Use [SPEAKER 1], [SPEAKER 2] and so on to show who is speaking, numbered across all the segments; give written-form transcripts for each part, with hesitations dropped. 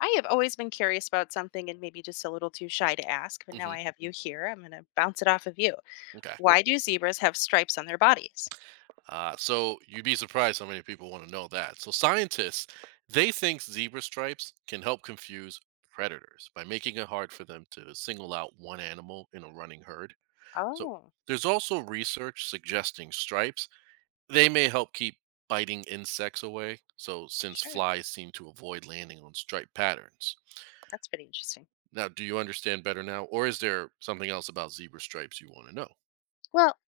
[SPEAKER 1] I have always been curious about something and maybe just a little too shy to ask, but now
[SPEAKER 2] Hmm.
[SPEAKER 1] I have you here. I'm going to bounce it off of you.
[SPEAKER 2] Okay.
[SPEAKER 1] Why do zebras have stripes on their bodies?
[SPEAKER 2] So you'd be surprised how many people want to know that. So scientists, they think zebra stripes can help confuse predators by making it hard for them to single out one animal in a running herd. So
[SPEAKER 1] Oh,
[SPEAKER 2] there's also research suggesting stripes they may help keep biting insects away. So since
[SPEAKER 1] sure.
[SPEAKER 2] flies seem to avoid landing on striped patterns.
[SPEAKER 1] That's pretty interesting.
[SPEAKER 2] Now, do you understand better now, or is there something else about zebra stripes you want to know?
[SPEAKER 1] Well,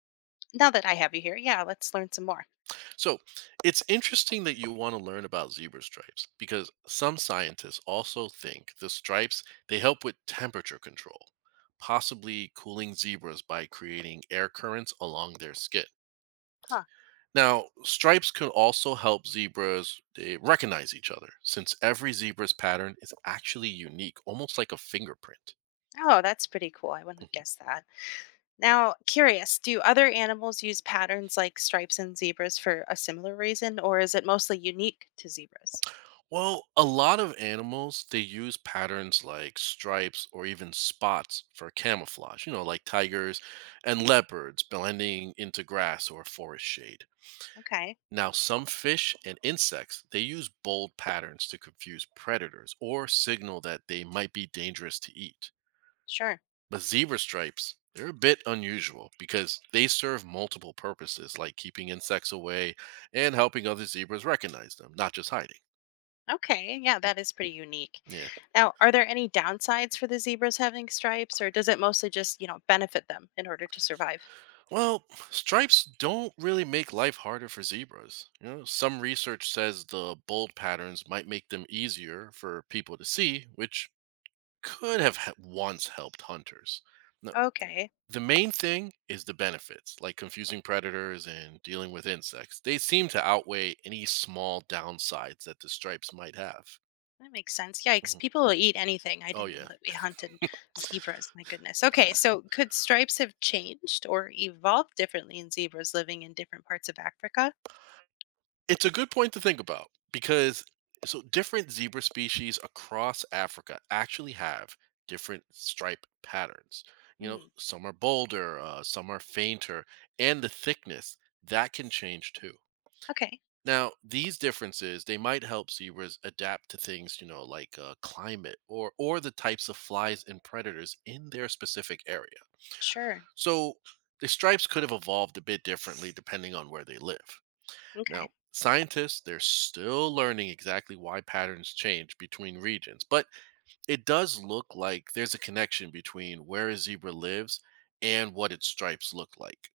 [SPEAKER 1] now that I have you here, yeah, let's learn some more.
[SPEAKER 2] So it's interesting that you want to learn about zebra stripes because some scientists also think the stripes they help with temperature control, possibly cooling zebras by creating air currents along their skin.
[SPEAKER 1] Huh.
[SPEAKER 2] Now, stripes can also help zebras recognize each other since every zebra's pattern is actually unique, almost like a fingerprint.
[SPEAKER 1] Oh, that's pretty cool. I wouldn't have
[SPEAKER 2] Mm-hmm.
[SPEAKER 1] guessed that. Now, curious, do other animals use patterns like stripes and zebras for a similar reason, or is it mostly unique to zebras?
[SPEAKER 2] Well, a lot of animals they use patterns like stripes or even spots for camouflage, you know, like tigers and leopards blending into grass or forest shade.
[SPEAKER 1] Okay,
[SPEAKER 2] Now, some fish and insects they use bold patterns to confuse predators or signal that they might be dangerous to eat.
[SPEAKER 1] sure.
[SPEAKER 2] But zebra stripes, they're a bit unusual because they serve multiple purposes like keeping insects away and helping other zebras recognize them, not just hiding.
[SPEAKER 1] Okay, yeah,
[SPEAKER 2] Mm.
[SPEAKER 1] that is pretty unique.
[SPEAKER 2] Yeah.
[SPEAKER 1] Now, are there any downsides for the zebras having stripes, or does it mostly just benefit them in order to survive?
[SPEAKER 2] Well, stripes don't really make life harder for zebras. You know, some research says the bold patterns might make them easier for people to see, which once helped hunters. Now,
[SPEAKER 1] Okay,
[SPEAKER 2] the main thing is the benefits, like confusing predators and dealing with insects. They seem to outweigh any small downsides that the stripes might have.
[SPEAKER 1] that makes sense. Yikes,
[SPEAKER 2] Mhm.
[SPEAKER 1] people will eat anything. I
[SPEAKER 2] Oh
[SPEAKER 1] didn't know
[SPEAKER 2] yeah.
[SPEAKER 1] that we hunted zebras. My goodness. Okay, so could stripes have changed or evolved differently in zebras living in different parts of Africa?
[SPEAKER 2] It's a good point to think about because so different zebra species across Africa actually have different stripe patterns. You know,
[SPEAKER 1] Hmm.
[SPEAKER 2] some are bolder, some are fainter, and the thickness that can change too.
[SPEAKER 1] Okay,
[SPEAKER 2] Now, these differences they might help zebras adapt to things you know like climate or the types of flies and predators in their specific area.
[SPEAKER 1] sure.
[SPEAKER 2] So the stripes could have evolved a bit differently depending on where they live.
[SPEAKER 1] Okay.
[SPEAKER 2] Now, scientists, they're still learning exactly why patterns change between regions, but it does look like there's a connection between where a zebra lives and what its stripes look like.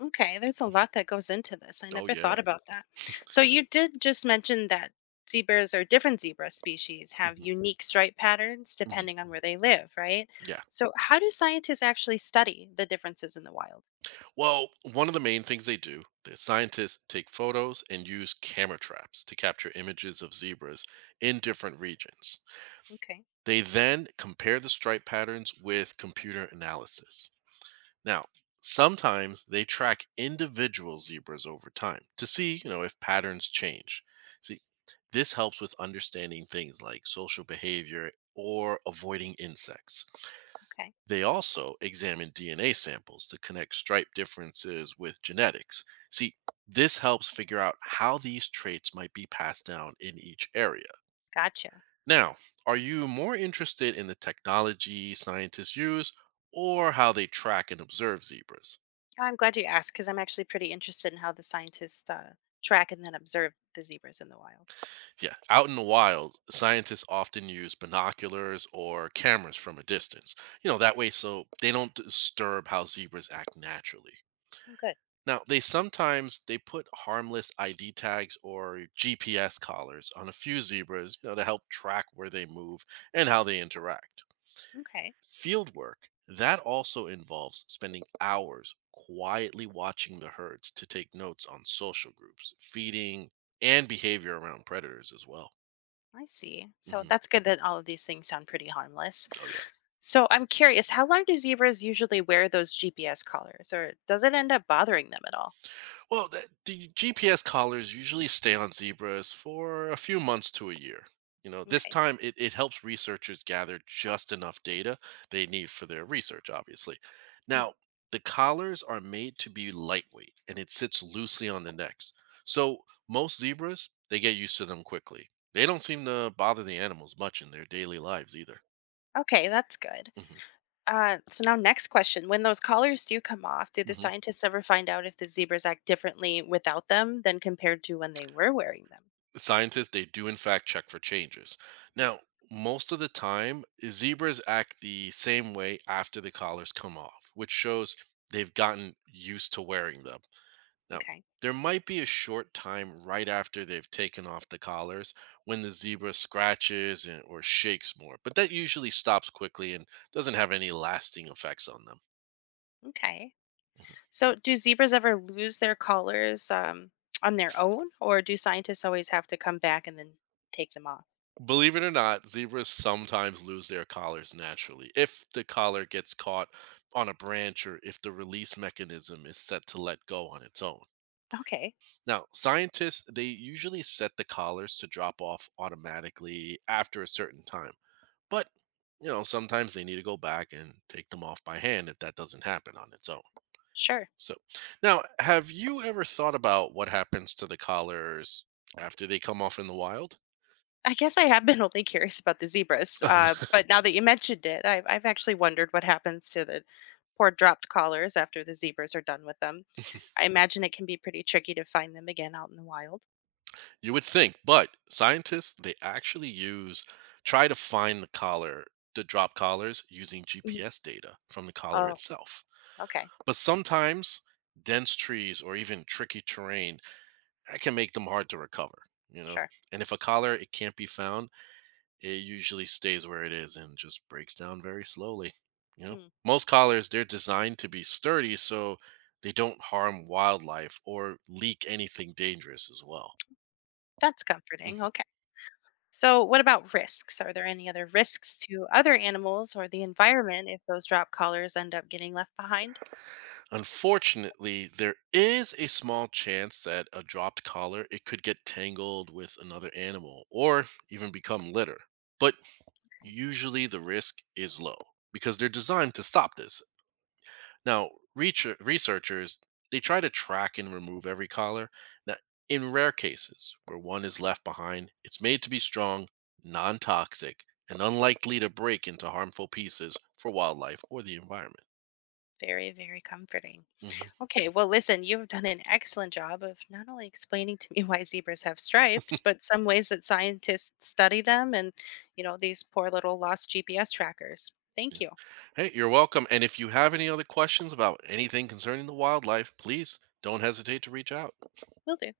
[SPEAKER 1] Okay, there's a lot that goes into this. I
[SPEAKER 2] Oh,
[SPEAKER 1] never
[SPEAKER 2] yeah.
[SPEAKER 1] thought, mhm, about that. So you did just mention that zebras or different zebra species have
[SPEAKER 2] Mhm,
[SPEAKER 1] unique stripe patterns
[SPEAKER 2] mhm.
[SPEAKER 1] depending on where they live, right?
[SPEAKER 2] Yeah.
[SPEAKER 1] So how do scientists actually study the differences in the wild?
[SPEAKER 2] Well, one of the main things they do, the scientists take photos and use camera traps to capture images of zebras in different regions.
[SPEAKER 1] Okay,
[SPEAKER 2] They then compare the stripe patterns with computer analysis. Now, sometimes they track individual zebras over time to see, you know, if patterns change. See, this helps with understanding things like social behavior or avoiding insects.
[SPEAKER 1] okay,
[SPEAKER 2] They also examine DNA samples to connect stripe differences with genetics. See, this helps figure out how these traits might be passed down in each area.
[SPEAKER 1] gotcha.
[SPEAKER 2] Now, are you more interested in the technology scientists use or how they track and observe zebras?
[SPEAKER 1] Oh, I'm glad you asked because I'm actually pretty interested in how the scientists track and then observe the zebras in the wild.
[SPEAKER 2] Yeah, out in the wild, scientists often use binoculars or cameras from a distance. You know, that way so they don't disturb how zebras act naturally.
[SPEAKER 1] Oh, good.
[SPEAKER 2] Now, they sometimes they put harmless ID tags or GPS collars on a few zebras, you know, to help track where they move and how they interact.
[SPEAKER 1] Okay.
[SPEAKER 2] Field work, that also involves spending hours quietly watching the herds to take notes on social groups, feeding, and behavior around predators as well.
[SPEAKER 1] I see. So
[SPEAKER 2] Hmm.
[SPEAKER 1] that's good that all of these things sound pretty harmless.
[SPEAKER 2] Oh yeah.
[SPEAKER 1] So I'm curious, how long do zebras usually wear those GPS collars, or does it end up bothering them at all?
[SPEAKER 2] Well, the GPS collars usually stay on zebras for a few months to a year. You know, this
[SPEAKER 1] Okay.
[SPEAKER 2] time it helps researchers gather just enough data they need for their research, obviously.
[SPEAKER 1] Hmm.
[SPEAKER 2] Now, the collars are made to be lightweight and it sits loosely on the necks. So most zebras, they get used to them quickly. They don't seem to bother the animals much in their daily lives either.
[SPEAKER 1] Okay, that's good.
[SPEAKER 2] Hmm.
[SPEAKER 1] So now, next question: when those collars do come off, do the scientists ever find out if the zebras act differently without them than compared to when they were wearing them?
[SPEAKER 2] Scientists they do in fact check for changes.
[SPEAKER 1] Hmm.
[SPEAKER 2] Now, most of the time zebras act the same way after the collars come off, which shows they've gotten used to wearing them. Now,
[SPEAKER 1] Okay.
[SPEAKER 2] there might be a short time right after they've taken off the collars when the zebra scratches and, or shakes more, but that usually stops quickly and doesn't have any lasting effects on them.
[SPEAKER 1] Okay. So, do zebras ever lose their collars on their own, or do scientists always have to come back and then take them off?
[SPEAKER 2] Believe it or not, zebras sometimes lose their collars naturally if the collar gets caught on a branch or if the release mechanism is set to let go on its own.
[SPEAKER 1] Okay,
[SPEAKER 2] Now, scientists they usually set the collars to drop off automatically after a certain time. But, you know, sometimes they need to go back and take them off by hand if that doesn't happen on its own.
[SPEAKER 1] sure.
[SPEAKER 2] So, now, have you ever thought about what happens to the collars after they come off in the wild?
[SPEAKER 1] I guess I have been only curious about the zebras, but now that you mentioned it, I've actually wondered what happens to the poor dropped collars after the zebras are done with them. I imagine it can be pretty tricky to find them again out in the wild.
[SPEAKER 2] You would think, but scientists they actually use try to find the collar to drop collars using
[SPEAKER 1] Mhm.
[SPEAKER 2] GPS data from the collar
[SPEAKER 1] Oh,
[SPEAKER 2] itself.
[SPEAKER 1] okay,
[SPEAKER 2] But sometimes dense trees or even tricky terrain that can make them hard to recover, you know.
[SPEAKER 1] sure.
[SPEAKER 2] And if a collar it can't be found, it usually stays where it is and just breaks down very slowly, you know.
[SPEAKER 1] Hmm.
[SPEAKER 2] Most collars they're designed to be sturdy so they don't harm wildlife or leak anything dangerous as well.
[SPEAKER 1] That's
[SPEAKER 2] Mm.
[SPEAKER 1] comforting. Okay. So, what about risks? Are there any other risks to other animals or the environment if those drop collars end up getting left behind?
[SPEAKER 2] Unfortunately, there is a small chance that a dropped collar it could get tangled with another animal or even become litter. But
[SPEAKER 1] Okay.
[SPEAKER 2] usually the risk is low because they're designed to stop this. Now, researchers they try to track and remove every collar. Now, in rare cases where one is left behind, it's made to be strong, non-toxic, and unlikely to break into harmful pieces for wildlife or the environment.
[SPEAKER 1] Very, very comforting.
[SPEAKER 2] Mhm.
[SPEAKER 1] Okay. Well, listen, you have done an excellent job of not only explaining to me why zebras have stripes, but some ways that scientists study them and these poor little lost GPS trackers. Thank you.
[SPEAKER 2] Hey, you're welcome. And if you have any other questions about anything concerning the wildlife, please don't hesitate to reach out.
[SPEAKER 1] Will do.